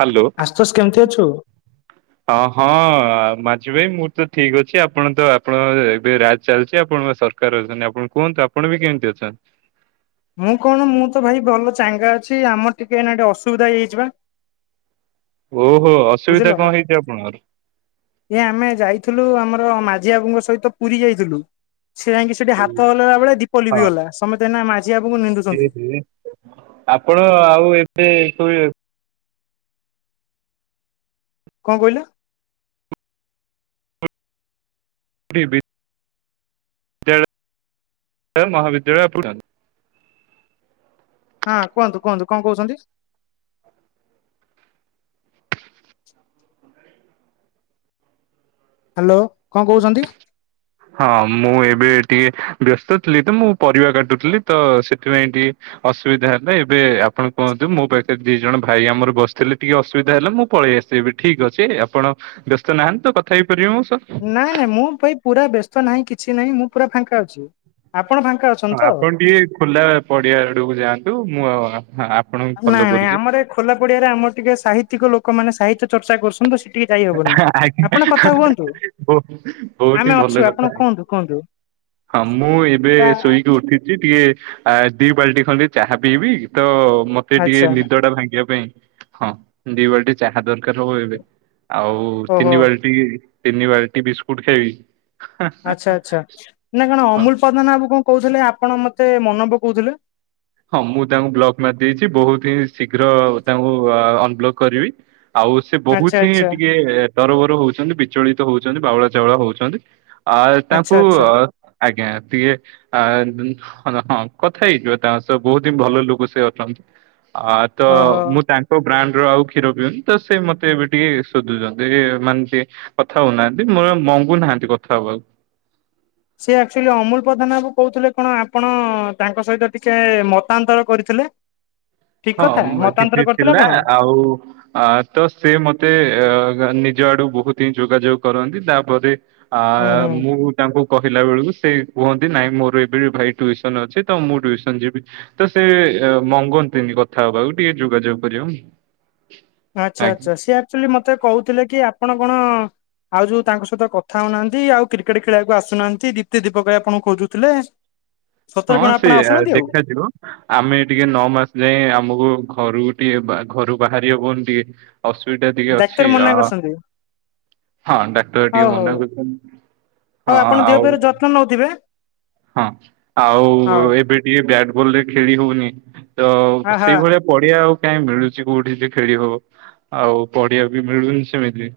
Hello Ashutosh କେମିତି ଅଛୁ? ହଁ ହଁ। ମାଝି ଭାଇ ମୁଁ ତ ଠିକ ଅଛି ଆପଣ ତ ଆପଣକଂର ଏବେ ରାଜ ଚାଲିଛି ଆପଣଙ୍କ ସରକାର ଅଛନ୍ତି ଆପଣ କୁହନ୍ତୁ। ତ ଆପଣ ବି କେମିତି ଅଛନ୍ତି? ମୁଁ କଣ ମୁଁ ତ ଭାଇ ଭଲ ଚାଙ୍ଗା ଅଛି, ଆମର ଟିକେ ଏଇନା ଅସୁବିଧା ହେଇଯାଇଛି ବା। [unintelligible] ଓହୋ ଅସୁବିଧା ବୁଝିଲ କଣ ହେଇଛି ଆପଣଙ୍କର? ଏ ଆମେ ଯାଇଥିଲୁ ଆମ ର ମାଝି ବାବୁଙ୍କ ସହିତ ପୁରୀ ଯାଇଥିଲୁ। ସେ ଯାଇଁକି ସେଠି ହଁ ହାତ ହଲେଇଲା ବେଳେ ଦୀପ ଲିଭି ଗଲା ସମସ୍ତେ ଏଇନା ମା ଏ ହେ ଆପଣ ଆଉ ଏବେ ଶୋଇ କଣ କହିଲ? ଗଟ [unintelligible] ବିଦ୍ୟାଳୟ ମହାବିଦ୍ୟାଳୟ ପୁ ହଁ କୁହନ୍ତୁ କୁହନ୍ତୁ କଣ କହୁଛନ୍ତି? ହ୍ୟାଲୋ କଣ କହୁଛନ୍ତି? ହଁ ମୁଁ ଏବେ ଟିକେ ବ୍ୟସ୍ତ ଥିଲି ତ ମୁଁ ପରିବା କାଟୁଥିଲି ତ ସେଥିପାଇଁ ଟିକେ ଅସୁବିଧା ହେବା ଏବେ ଆପଣ କୁହନ୍ତୁ ମୋ ପାଖରେ ଦି ଜଣ ଭାଇ ଆମର ବସିଥିଲେ ଟିକେ ଅସୁବିଧା ହେଲା ମୁଁ ପଳେ ଏସ୍‌ ଏବେ ଠିକ ଅଛି ଆପଣ ବ୍ୟସ୍ତ ନାହାନ୍ତି ତ କଥା ହେଇ ନାଇଁ ନାଇଁ ମୁ ଭାଇ ପୁରା ବ୍ୟସ୍ତ ନାହିଁ କିଛି ନାହିଁ ମୁଁ ପୁରା ଫାଙ୍କା ଅଛି। ଫାଙ୍କା ଅଛନ୍ତି ହଁ ତ? ଆପଣ ଟିକେ ଖୋଲା ପଡିଆ ଆଡକୁ ଯାଆନ୍ତୁ ମୁଁ ଆ ଆପଣଙ୍କୁ ଫଲୋ ନାଇଁ ନାଇଁ କରୁଛି। ଆମର ଏ ଖୋଲା ପଡିଆରେ ଆମର ଟିକେ ସାହିତ୍ୟକ ଲୋକମାନେ ସାହିତ୍ୟ ଚର୍ଚ୍ଚା କରୁ କିନ୍ତୁ ସେଠିକି ଯାଇ ହବନି ଆଜ୍ଞା। ଆପଣ କଥା ହୁଅନ୍ତୁ। ବହୁ- ବହୁତ ହିଁ ଆମେ ଭଲ ଅଛୁ କଥା ଆପଣ କୁହନ୍ତୁ କୁହନ୍ତୁ। ହଁ ମୁଁ ଏବେ ଶୋଇକି ଉଠିଛି ଟିକେ ଆ ଦି ବାଲ୍ଟି ଖଣ୍ଡେ ଚାହା ପିଇବି ତ ମତେ ଟିକେ ଆଚ୍ଛା ନିଦ ଟା ଭାଙ୍ଗିବା ପାଇଁ । ହଁ ଦି ବାଲ୍ଟି ଚାହା ଦରକାର ହବ ଏବେ, ଆଉ ଓହୋ ତିନି ବାଲ୍ଟି ତିନି ବାରଟି ବିିସ୍କୁଟ ଖାଇବି ଆଛା ଆଚ୍ଛା ନା କଣ ଅମୁଲ ପଦ୍ମନାବ କଣ କହୁଥିଲେ ଆପଣ ମତେ ମତେ ମନ ପକଉଥିଲେ । ହଁ ମୁଁ ତାଙ୍କୁ ବ୍ଲକ୍ ମାରି ଦେଇଛି ବହୁତ ହିଁ ଶୀଘ୍ର ତାଙ୍କୁ ଅନବ୍ଲକ୍ କରିବି । ଆଉ ସେ ଆଚ୍ଛା ବହୁତ ହିଁ ଆଚ୍ଛା। ଟିକେ ତରବର ହଉଛନ୍ତି, ବିଚଳିତ ହଉଛନ୍ତି, ବାଉଳା ଚାଉଳା ହଉଛନ୍ତି, ଆ ଅ ଆଚ୍ଛା ତାଙ୍କୁ ଆଚ୍ଛା ଆଜ୍ଞା ଟିକେ ଅ ଦିନ୍‌ ହଁ ହଁ କଥା ହେଇଯିବ ତାଙ୍କ ସହ ବହୁତ ହିଁ ଭଲ ଲୋକ ସେ ଅଛନ୍ତି । ଅ ତ ଓହୋ। ମୁଁ ତାଙ୍କ ବ୍ରାଣ୍ଡ ଆଉ କ୍ଷୀର ପିଉନି ତ ସେ ମତେ ଏବେ ଟିକେ ଶୋଧୁଛନ୍ତି ମାନେ ଟ କଥା ହଉନାହାନ୍ତି ମୋର କଙ୍ଗୁ ନାହାନ୍ତି କଥା ହବାକୁ ସି ଆକ୍ଚୁଆଲି ଅମୁଲ ପ୍ରଧାନ ବାବୁ କହୁଥିଲେ କଣ ଆପଣ ତାଙ୍କ ସହିତ ଟିକେ ମତାନ୍ତର କରିଥିଲେ ହ ହଁ କିଛି ଥିଲା ଆଉ ତ ସେି ମତେ ନିଜ ଆଡୁ ବହୁତ ହିଁ ଯୋଗାଯୋଗ କରନ୍ତି ତାପରେ ଆ ହୁଁ ମୁଁ ତାଙ୍କୁ କହିଲା ବେଳକୁ ସେ କୁହନ୍ତି ନାଇଁ ମୋର ଏବେ ଭାଇ ଟ୍ୟସନ ଅଛି ତ ମୁଁ ଟ୍ୟସନ ଯିବି ତ ସେ ମଙ୍ଗନ୍ତିନି କଥା ହବା ଆଉ ଟିକେ ଯୋଗାଯୋଗ କର ଆଚ୍ଛା ଆଚ୍ଛା ସିଏ ଆଚୁଆଲି ମତେ କହୁଥିଲେ କି ଆପଣ କଣ ଆଉ ଯୋଉ ତାଙ୍କ ସହିତ କଥା ହଉନାହାନ୍ତି ଆଉ କ୍ରିକେଟ ଖେଳିବାକୁ ଆସୁନାହାନ୍ତି ଦୀପ୍ତି ଦୀପକ ଆପଣଙ୍କୁ ଖୋଜୁଥିଲେ ସତରେ ହଁ କଣ ଆପଣ ସେ ଆସୁନାହାନ୍ତି ଆଉ ଦେଖାଯିବ ଆମେ ଟିକେ ନଅ ମାସ ଯାଏ ଆମକୁ ଘରୁ ଟିକେ ବା ଘରୁ ବାହାରିବବନ ଟିକେ ଅସୁବିଧା ଟିକେ ଡାକ୍ତର ଅଛି ଆ ମନା କରିଛନ୍ତି। ହଁ ଡାକ୍ତର ହଉ ଟିକେ ହଉ ମନା କରଛନ୍ତି ହଉ ହଁ ଆପଣ ଦେହ ଆଉ ଫେହର ଯତ୍ନ ନଉଥିବେ ହଁ ଆଉ ହଉ ଏବେ ଟିକେ ବ୍ୟାଟବଲ ରେ ଖେଳି ହଉନି ତ ହ ହା ସେଇଭଳିଆ ପଢଆ ଆଉ କାଇହିଁ ମିଳୁଛି କୋଉଠି ଯେ ଖେଳି ହବ ଆଉ ପଡିଆ ବି ମିଳୁନି ସେମିତି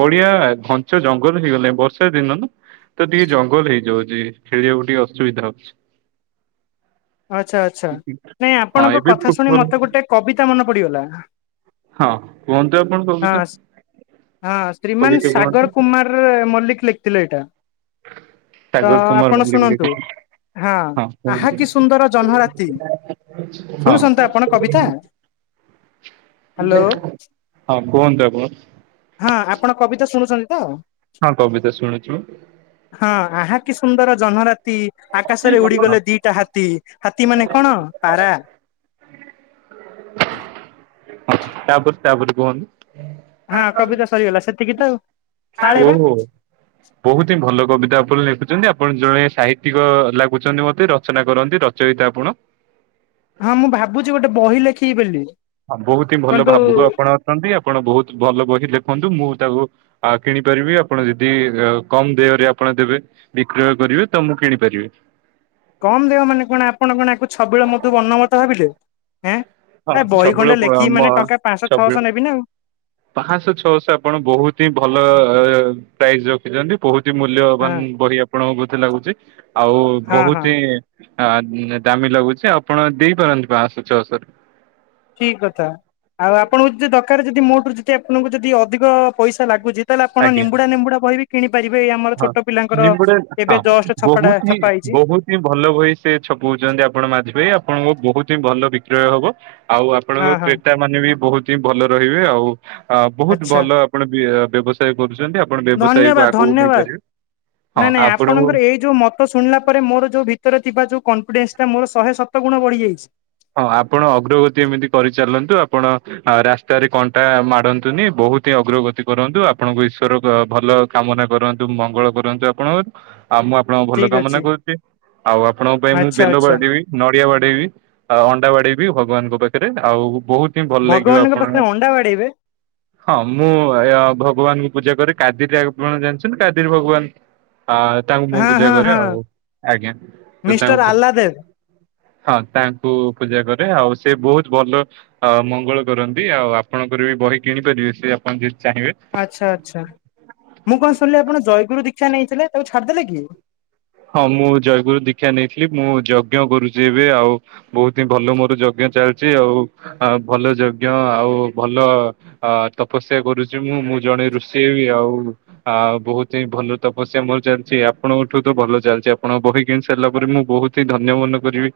ପଡିଆ ଘଞ୍ଚ ଜଙ୍ଗଲ ହେଇଗଲାଣି ବର୍ଷା ଦିନ ନା ତ ଟିକେ ଜଙ୍ଗଲ ହେଇଯାଉଛି ଖେଳିବାକୁ ଟିକେ ଅ ସୁବିଧା ଅଛି ଆଚଛା ଆଚ୍ଛା ନାଇଁ ହଁ ଆପଣଙ୍କ ଏବେ କଥା ଶୁଣି ଫୁଟବଲ ମତେ ଗୋଟେ କବିତା ମନେ ପଡିଗଲା ହଁ କୁହନ୍ତୁ ଆପଣ କବୁଛ ହଁ ହଁ ଶ୍ରୀମାନ ସାଗର କୁମାର ମଲ୍ଲିକ ଲେଖିଥିଲେ ଏଇଟା ତ ସାଗର କୁମାର ଆପଣ ମଲ୍ଲିକ ଶୁଣନ୍ତୁ ଲେଖିଛି ହଁ ଆ କି ସୁନ୍ଦର ଜହ୍ନ ରାତି ହଁ ଶୁଣୁନ୍ତ ଆପଣ କବିତା ହ୍ୟାଲୋ ହଁ କୁହନ୍ତୁ ଆପଣ ହଁ ଆପଣ କବିତା ଶୁଣୁଛନ୍ତି ତ ହଁ ପବିତା୍ର ଶୁଣୁଛୁ ହଁ ଆହା କି ସୁନ୍ଦର ଜହ୍ନ ରାତି ଆକାଶ ରେ ହଁ ଉଡିଗଲେ ଦିଟା ହାତ ହାତୀ ହାତୀ ମାନେ କଣ ପାରା ହଉ ତାପ ତାପ କୁହନ୍ତୁ ହଁ କବିତା ସରିଗଲା ସେତିକି ତ ଆଉ କାଳେ ବା ଓହୋ ବହୁତ ହିଁ ଭଲ କବିତା ଲେଖୁଛନ୍ତି ଆପଣ ଜଣେ ସାହିତ୍ୟିକ ଲାଗୁଛନ୍ତି ମତେ ରଚନା କରନ୍ତି ରଚୟତା ଆପଣ ହଁ ମୁଁ ଭାବୁଛି ଗୋଟେ ବହି ଲେଖି ବୋଲିି ହଁ ବହୁତ ହିଁ ଭଲ ଭାବୁକ ଆପଣ ଅଛନ୍ତି ଆପଣ ବହୁତ ଭଲ ବହି ଲେଖନ୍ତୁ ମୁଁ ତାକୁ କିଣିପାରିବି ଆପଣ ଯଦି କମ ଦେହରେ ଆଣ ଦେବେ ବିକ୍ରୟ କରିବେ ତମକୁ କିଣିପାରିବେ କମ ଦେହ ମାନେ କଣ ଆପଣ କଣକୁ ଛବିଳ ମୋତୁ ଅଣ୍ଣମତ ଭାବିଲେ ଏଁ ହଁ ଏ ବହି ଛବଳ ଖଣ୍ଡେ ଲେଖିବି ମାନେ ଆ ଟଙ୍କା ପାଞ୍ଚଶହ ଛବଳ ଛଅଶହ ନେବି ନା ପାଞ୍ଚଶହ ଛଅଶହ ଆପଣ ବହୁତ ହିଁ ଭଲ ପ୍ରାଇସ୍ ରଖିଛନ୍ତି ବହୁତ ହି ମୂଲ୍ୟବାନ ଆଉ ବହି ଆପଣଙ୍କୁ ବଧେ ଲାଗୁଛି ଆଉ ହଁ ହଁ ବହୁତ ହଁ ହିଁ ଦାମୀ ଲାଗୁଚି। ଆପଣ ଦେଇପାରନ୍ତି। [unintelligible] [unintelligible] ଠିକ କଥା ଆଉ ଆପଣଙ୍କୁ ଯଦି ଦରକାର ଯଦି ମୋଠୁ ଯଦି ଆପଣଙ୍କୁ ଯଦି ଅଧିକ ପଇସା ଲାଗୁଚି ତାହେଲେ ଆପଣ ଆଜ୍ଞା ନିମ୍ବୁଡ଼ା ନିମ୍ବୁଡ଼ା। [unintelligible] ହଁ ନିମ୍ବୁଡ଼ା ଏବେ ହଁ ଜଷ୍ଟ ଛପାଟା ବହୁତ ହିଁ ଛପା ହେଇଛି ବହୁତ ହିଁ ଭଲ ବହି ସେ ଛପଉଛନ୍ତି। ଆପଣ। [unintelligible] ଆପଣଙ୍କ ବହୁତ ହିଁ ଭଲ ବିକ୍ରୟ ହବ। ଆଉ ହଁ ଆପଣଙ୍କ ହଁ କ୍ରେତା ମାନେ ବି ବହୁତ ହିଁ ଭଲ ରହିବେ। ଆଉ ଅ ବହୁତ ଆଚ୍ଛା ଭଲ ଆପଣ ବ୍ୟବସାୟ କରୁଛନ୍ତି। ଆପଣ ବ୍ୟବସାୟକୁ ଧନ୍ୟବାଦ ଆଗକୁ ନେଇ ନାଇଁ ଧନ୍ୟବାଦ। ନାଇଁ ଆପଣଙ୍କର ଏଇ ଯୋଉ ମତ ଶୁଣିଲା ପରେ ମୋର ଯୋଉ ଭିତରେ ଥିବା ଯୋଉ କନଫିଡେନ୍ସ ଟା ମୋ ଶହେ ସତ ଗୁଣ ବଢିଯାଇଛି। ହଁ ଆପଣ ଅଗ୍ରଗତି ଏମିତି କରିଚାଲନ୍ତୁ ଆପଣ ରାସ୍ତାରେ କଣ୍ଟା ମାଡ଼ନ୍ତୁନି ବହୁ ବହୁତ ହିଁ ଅଗ୍ରଗତି କରନ୍ତୁ। ଆପଣଙ୍କୁ ଈଶ୍ଵର ଭଲ କାମନା କରନ୍ତୁ ମଙ୍ଗଳ କରନ୍ତୁ ଆପଣଙ୍କ। ଆଉ ମୁଁ ଆପଣଙ୍କ ଭଲ ଠିକ କାମନା ଅଛି କରୁଛି ଆଉ ଆପଣଙ୍କ ପାଇଁ ମୁଁ ଆଚ୍ଛା ବେଲ ଆଚ୍ଛା। ବାଡେଇବି ନଡିଆ ବାଡେଇବି। ଆଉ ଅଣ୍ଡା ବାଡ଼େଇବି ଭଗବାନଙ୍କ ପାଖରେ। ଆଉ ବହୁତ ହିଁ ଭଲ ଲାଗିବ ଭଗବାନଙ୍କ ପାଖରେ ଆପଣଙ୍କୁ। ଅଣ୍ଡା ବାଡେଇବେ? ହଁ ମୁଁ ଆ ଭଗବାନ ପୂଜା କରି କାଦିର ଆପଣ ଜାଣିଛନ୍ତି କାଦିର ଭଗବାନ। ଆ ତାଙ୍କୁ ମୁଁ ହଁ ପୂଜା ହଁ କରେ। ହଁ ଆଉ ଆଜ୍ଞା ତ ମିଷ୍ଟର ତାଙ୍କୁ ଆଲ୍ଲାଦେବ। ହଁ ତା ପୂଜା କରେ। ଆଉ ସେ ବହୁତ ଭଲ ମଙ୍ଗଳ କରନ୍ତି। ଆଉ ଆପଣଙ୍କର ବି ବହି କିଣିପାରିବେ ସେ ଆପଣ ଯେ ଆଚ୍ଛା ଆଚ୍ଛା ମୁଁ କଣ ଶୁଣିଲି ଆପଣ ଜୟଗୁରୁ ଦୀକ୍ଷା ନେଇଛି ଥିଲେ ତାକୁ ଛାଡିଦେଲେ କି? ହଁ ମୁଁ ଜୟଗୁରୁ ଦୀକ୍ଷା ନେଇଥିଲି ମୁଁ ଯଜ୍ଞ କରୁଛି ଏବେ ଆଉ ବହୁତ ହିଁ ଭଲ ମୋର ଯଜ୍ଞ ଚାଲିଚି ଆଉ। ଆଉ ଭଲ ଯଜ୍ଞ ଆଉ ଭଲ ତପସ୍ୟା କରୁଛି ମୁଁ। ମୁଁ ଜଣେ ରୁଷି ହେବି ଆଉ। ଆ ବହୁତ ହିଁ ଭଲ ତପସ୍ୟା ମୋର ଚାଲିଚି। ଆପଣଙ୍କଠୁ ଭଲ ଚାଲିଚି। ଆପଣଙ୍କ ବହି କିଣି ସାରିଲା ପରେ ମୁଁ ବହୁତ ହିଁ ଧନ୍ୟ ମନେ କରିବି।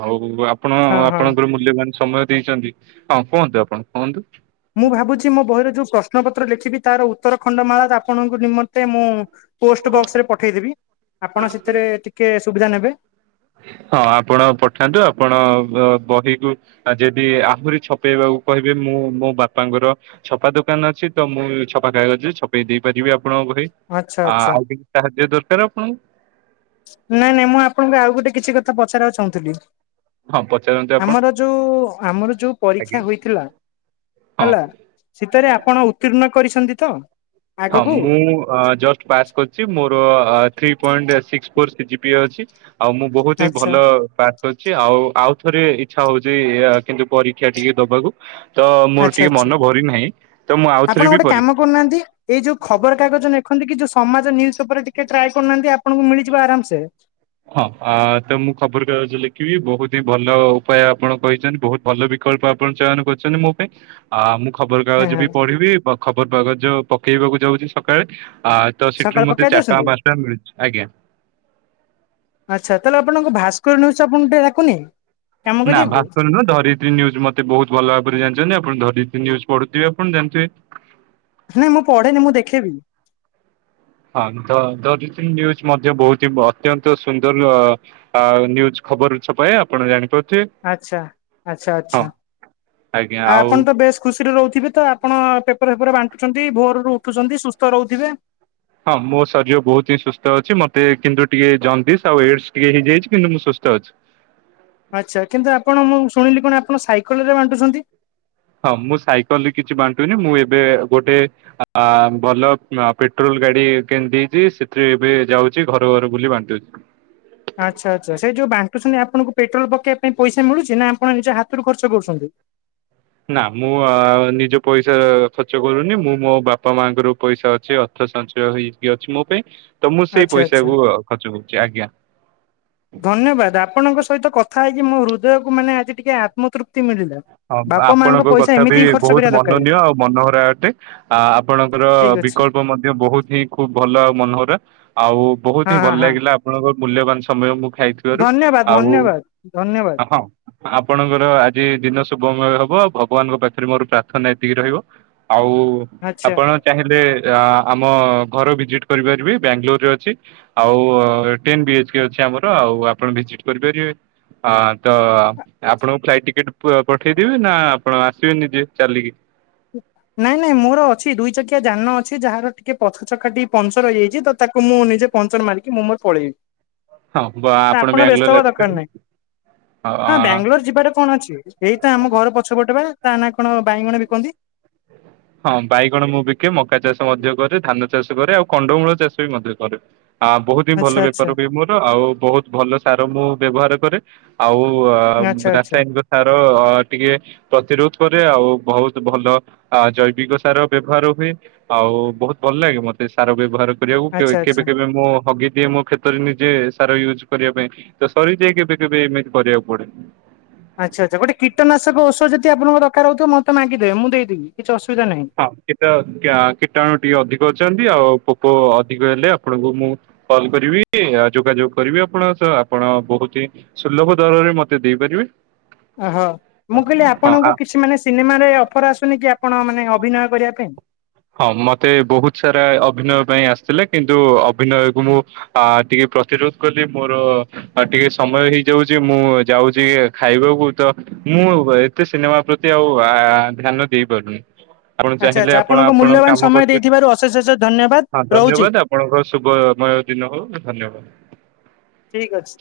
ଆଉ ଆ ଆପଣ ହଁ ହଁ। ଆପଣଙ୍କର ମୂଲ୍ୟବାନ ସମୟ ଦେଇଛନ୍ତି ହଁ କୁହନ୍ତୁ ଆପଣ କୁହନ୍ତୁ। ମୁଁ ଭାବୁଛି ମୋ ବହିର ଯୋଉ ପ୍ରଶ୍ନ ପ ପତ୍ରର ଲେଖିବି ତାର ଉତ୍ତର ଖଣ୍ଡ ମାଳା ରେ ଆପଣଙ୍କ ନିମନ୍ତେ ମୁଁ ପୋଷ୍ଟ ବକ୍ସ ରେ ପଠେଇଦେବି। ଆପଣ ସେଥିରେ ଟିକେ ସୁବିଧା ନେବେ। ହଁ ଆପଣ ପଠାନ୍ତୁ ଆପଣ ବହିକୁ ଯଦି ଆହୁରି ଛପେଇବାକୁ କହିବେ ମୁଁ ମୋ ବାପାଙ୍କର ଛପା ଦୋକାନ ଅଛି ତ ମୁଁ ଛପା କାଗଜରେ ଛପେଇ ଦେଇପାରିବି। ଆପଣଙ୍କ ବହି ଆଚ୍ଛା ଆଚ୍ଛା। ଆଉ ଟିକେ ସାହାଯ୍ୟ ଦରକାର ଆପଣଙ୍କୁ। ନାଇଁ ନାଇଁ ମୁଁ ଆପଣଙ୍କୁ ଆଉ ଗୋଟେ କିଛି କଥା ପଚାରିବାକୁ ଚାହୁଁଥିଲି। ହଁ ପଚାରନ୍ତୁ ଆପଣ ଆମର ଯୋଉ ଆମର ଯୋଉ ଆଜ୍ଞା ପରୀକ୍ଷା ହୋଇଥିଲା ହଁ ହେଲା ସେଥିରେ ଆପଣ ଉତ୍ତୀର୍ଣ୍ଣ କରିଛନ୍ତି। ତ ହଁ ଆଗକୁ? ମୁଁ ଜଷ୍ଟ ପାସ୍ କରିଚି। ମୋର three point six four C G P A ଅଛି। ଆଉ ମୁଁ ବହୁତ ହିଁ ଆଚ୍ଛା। ଭଲ ଆଉ ଆଉ ଥରେ ଇଚ୍ଛା ହଉଚି କିନ୍ତୁ ପରୀକ୍ଷା ଟିକେ ଦବାକୁ। ତ ମୋର ଆଚ୍ଛା ଟିକେ ଆଚ୍ଛା। ମନ ଭରି ନାହିଁ। ତ ମୁଁ ଆପଣ ଆଉଥରେ ବି ଗୋଟେ ପରି କାମ କରୁନାହାନ୍ତି ଏଇ ଯୋଉ ଖବର କାଗଜ ଲେଖନ୍ତି କି ଯୋଉ ସମାଜ ନ୍ୟୁଜ ପେପରରେ ଟିକେ ଟ୍ରାଏ କରୁନାହାନ୍ତି ଆପଣଙ୍କୁ ମିଳିଯିବ ଆରାମ ସେ। ହଁ ତ ମୁଁ ଖବରକାଗଜ ଲେଖିବି। ବହୁତି ହିଁ ଭଲ ଉପାୟ ଆପଣ କହିଛନ୍ତି। ବହୁତ୍ ଭଲ ବି କଳ୍ପ ଆପଣ ଚୟନ କରିଛନ୍ତି ମୋ ପାଇଁ। ଆ ମୁଁ ଖବର କାଗଜ ହଁ ବି ପଢିବି। ଖବର କାଗଜ ପକେଇବାକୁ ଯାଉଛି ସକାଳେ। ଆ ତ ସେଠରୁ ସକାଳେ ମେ ଚାରି ପକେଇ ଟଙ୍କା ଦଉଛନ୍ତି ପାଞ୍ଚ ଟଙ୍କା ମିଳୁଚି। ଆଜ୍ଞା। ଆଚ୍ଛା ତାହେଲେ ଆପଣଙ୍କ ଭାସ୍କର ନ୍ୟୁଜ ଆପଣଙ୍କୁ ଟିକେ ଡାକୁନି। କାମ ନା କରିବାକୁ ଭାସ୍କର ନୁହଁ, ଧରିତ୍ରୀ ନ୍ୟୁଜ ମତେ ବହୁତ ଭଲ ଭାବରେ ଜାଣିଛନ୍ତି। ଆପଣ ଧରିତ୍ରୀ ନ୍ୟୁଜ ପଢୁଥିବେ ଆପଣ ଜାଣିଥିବେ। ନାଇଁ ମୁଁ ପଢେନି ମୁଁ ଦେଖେବି ହଁ ଧରିତ୍ରି ନ୍ୟୁଜ ମଧ୍ୟ ବହୁତ ଅତ୍ୟନ୍ତ ସୁନ୍ଦର ନ୍ୟୁଜ। ଖବର ଛପାଏ ଆପଣ ଜାଣିପାରୁ ଆଚ୍ଛା ଆଚ୍ଛା ଆଚ୍ଛା ଆଉ ଆପଣ ତ ବେଶ୍ ଖୁସିରେ ରହୁ ଥିବେ ତ ଆପଣ ପେପର ଫେପର ବାଣ୍ଟୁଛନ୍ତି ଭୋରରୁ ଉଠୁଛନ୍ତି ସୁସ୍ଥ ରହୁଥିବେ ହଁ ମୋ ଶରୀର ବହୁତ ହିଁ ସୁସ୍ଥ ଅଛି ମତେ କିନ୍ତୁ ଟିକେ ଜଣ୍ଡିସ ଆଉ ଏଇଡସ ଟିକେ ହେଇଯାଇଛି କିନ୍ତୁ ମୁଁ ସୁସ୍ଥ ସୁସ୍ଥ ଅଛି ଆଚ୍ଛା କିନ୍ତୁ ଆପଣ ମୁଁ ଶୁଣିଲି କଣ ଆପଣ ସାଇକେଲ ରେ ବାଣ୍ଟୁଛନ୍ତି ହଁ ମୁଁ ସାଇକେଲରେ କିଛି ବାଣ୍ଟୁନି ମୁଁ ଏବେ ଗୋଟେ ଭଲ ପେଟ୍ରୋଲ ଗାଡି କିଣିଦେଇଛି ସେଥିରେ ଏବେ ଯାଉଛି ଘର ଘର ବୁଲି ବାଣ୍ଟଉଛି ଆଚ୍ଛା ଆଚ୍ଛା ସେ ଯୋଉ ବାଣ୍ଟୁଛନ୍ତି ଆପଣଙ୍କୁ ପେଟ୍ରୋଲ ପକେଇବା ପାଇଁ ପଇସା ମିଳୁଛି ନା ଆପଣ ନିଜ ହାତରୁ ଖର୍ଚ୍ଚ କରୁଛନ୍ତି ନା ମୁଁ ନିଜ ପଇସା ଖର୍ଚ୍ଚ କରୁନି ମୁଁ ମୋ ବାପା ମାଙ୍କର ପଇସା ଅଛି ସଞ୍ଚୟ ହେଇକି ଅଛି ମୋ ପାଇଁ ତ ମୁଁ ସେଇ ଆଚ୍ଛା ଆଛା ପଇସାକୁ ଖର୍ଚ୍ଚ କରୁଛି ଆଜ୍ଞା। ଧନ୍ୟବାଦ ଆପଣଙ୍କ ସହିତ କଥା ହେଇ ଆ ମୋ ହୃଦୟକୁ ମାନେ ଆଜି ଟିକେ ଆତ୍ମତୃପ୍ତି ମିଳିଲ ହଁ ଆପଣଙ୍କ କଥା ବି ବହୁତ କରିବା ଦରକାର ମନନୀୟ ଆଉ ମନୋହରା ଅଟେ ଆ ଆପଣଙ୍କର ଠିକ ଅଛି ବିକଳ୍ପ ମଧ୍ୟ ବହୁତ ହିଁ ଖୁବ ଭଲ ଆଉ ମନୋହରା । ଆଉ ବହୁତ ହଁ ହିଁ ଭଲ ହଁ ହଁ ଲାଗିଲା ଆପଣଙ୍କ ମୂଲ୍ୟବାନ ସମୟ ମୁଁ ଖାଇଥିବାରୁ ଧନ୍ୟବାଦ ଆଉ ଧନ୍ୟବାଦ ଧନ୍ୟବାଦ ହଁ ଆପଣଙ୍କର ଆଜି ଦିନ ସମୟ ହବ ଭଗବାନଙ୍କ ପାଖରେ ମୋର ପ୍ରାର୍ଥନା ଏତିକି ରହିବ ଆଉ ଆଚ୍ଛା। ଆପଣ ଚାହିଁଲେ ଆମ ଘର ଭିଜିଟ୍ କରିପାରିବି ବାଙ୍ଗାଲୋରରେ ଅଛି ଆଉ ଟେନ୍ ବି ଏଚ୍ କେ ଅଛି। ଆମର ଆପଣ ଭିଜିଟ କରିପାରିବେ ଆତ ଆପଣଙ୍କୁ ଫ୍ଲାଇଟ ଟିକେଟ କୁ ପଠେଇଦବି ନା ଆପଣ ଆସିବେ ନିଜେ ଚାଲିକି। ନାଇଁ ନାଇଁ। ତାକୁ ମୁଁ ନିଜେ ପହଞ୍ଚର ମାରିକି ମୁଁ ମୋର ପଳେଇବି। ଆପଣ ବ୍ୟସ୍ତ ହଁ ହବା ଆପଣ ଦରକାର ବାଙ୍ଗାଲୋର ନାହିଁ ଆସିପାରିବେ। ହଁ ବାଙ୍ଗଲୋର ଯିବାରେ କଣ ଅଛି। ଏଇତ ଆମ ଘର ପଛପଟେ ବା ତାନା କଣ ବାଇଗଣ ବିକନ୍ତି। ହଁ ବାଇଗଣ ମୁଁ ବିକେ ମକା ଚାଷ ମଧ୍ୟ କରେ ଧାନ ଚାଷ କରେ ଆଉ କଣ୍ଡମୂଳ ଚାଷ ବି ମଧ୍ୟ କରେ। ଆ ବହୁତ ହିଁ ଭଲ ଆଚ୍ଛା ଆଚ୍ଛା ବେପାର ହୁଏ ମୋର ଆଉ ବହୁତ ଭଲ ସାର ମୁଁ ବ୍ୟବହାର କରେ ଆଉ ଆଚ୍ଛା ଆଚ୍ଛା ରାସାୟନିକ ସାର ଟିକେ ପ୍ରତିରୋଧ କରେ ଆଉ ବହୁତ ଭଲ ଆ ଜୈବିକ ସାର ବ୍ୟବହାର ହୁଏ ଆଉ ବହୁତ ଭଲ ଲାଗେ ମତେ ସାର ବ୍ୟବହାର କରିବାକୁ ଆଚ୍ଛା ଆଚ୍ଛା। କେବେ କେବେ ମୁଁ ହଗି ଦିଏ ମୋ କ୍ଷେତରେ ନିଜେ। ସାର ୟୁଜ୍ କରିବା ପାଇଁ ତ ସରୀ ଯାଏ କେବେ କେବେ ଏମିତି କରିବାକୁ ପଡେ। ଆଚ୍ଛା ଆଚ୍ଛା ଗୋଟେ କଟନାଶକ ଔଷଧ ଯଦି ଆପଣଙ୍କ ଦରକାର ହଉଥିବ ମତେ ମା ହଁ କୀଟ କ୍ୟା କୀଟାଣୁ ଟିକେ ଅଧିକ ଅଛନ୍ତି ଆଉ ପୋକ ଅଧିକ ହେଲେ ଆପଣଙ୍କୁ ମୁଁ କଲ୍ କରିବି ଆ ଯୋଗାଯୋଗ କରିବି ଆପଣଙ୍କ ସହ ଆପଣ ବହୁତ ସୁଲଭ ଦରରେ ମତେ ଦେଇପାରିବେ। ଓହୋ ମୁଁ କହିଲି ହଁ ଆ ଆପଣଙ୍କୁ କିଛି ମାନେ ସିନେମାରେ ଅଫର ଆସୁନି କି ଆପଣ ମାନେ ଅଭିନୟ କରିବା ପାଇଁ। ହଁ ମତେ ବହୁତ ସାରା ଅଭିନୟ ପାଇଁ ଆସିଥିଲେ କିନ୍ତୁ ଅଭିନୟକୁ ମୁଁ ଆ ଟିକେ ପ୍ରତିରୋଧ କଲି ମୋର ଟିକେ ସମୟ ହେଇଯାଉଛି ମୁଁ ଯାଉଛି ଖାଇବାକୁ ତ ମୁଁ ଏତେ ସିନେମା ପ୍ରତି ଆଉ ଆ ଆ ଧ୍ୟାନ ଦେଇପାରୁନି ଆପଣ ଆଚ୍ଛା ଚାହିଁଲେ ଆଚ୍ଛା ଆପଣ ଆପଣଙ୍କ ଆପଣ ମୂଲ୍ୟବାନ କାମ ସମୟ କରିବେ ଦେଇଥିବାରୁ ଅଶେଷ ଅଶେଷ ଧନ୍ୟବାଦ ହଁ ରହୁଛି ଧନ୍ୟବାଦ ଆପଣଙ୍କ ଶୁଭମୟ ଦିନ ହଉ ଧନ୍ୟବାଦ। ଠିକ ଅଛି।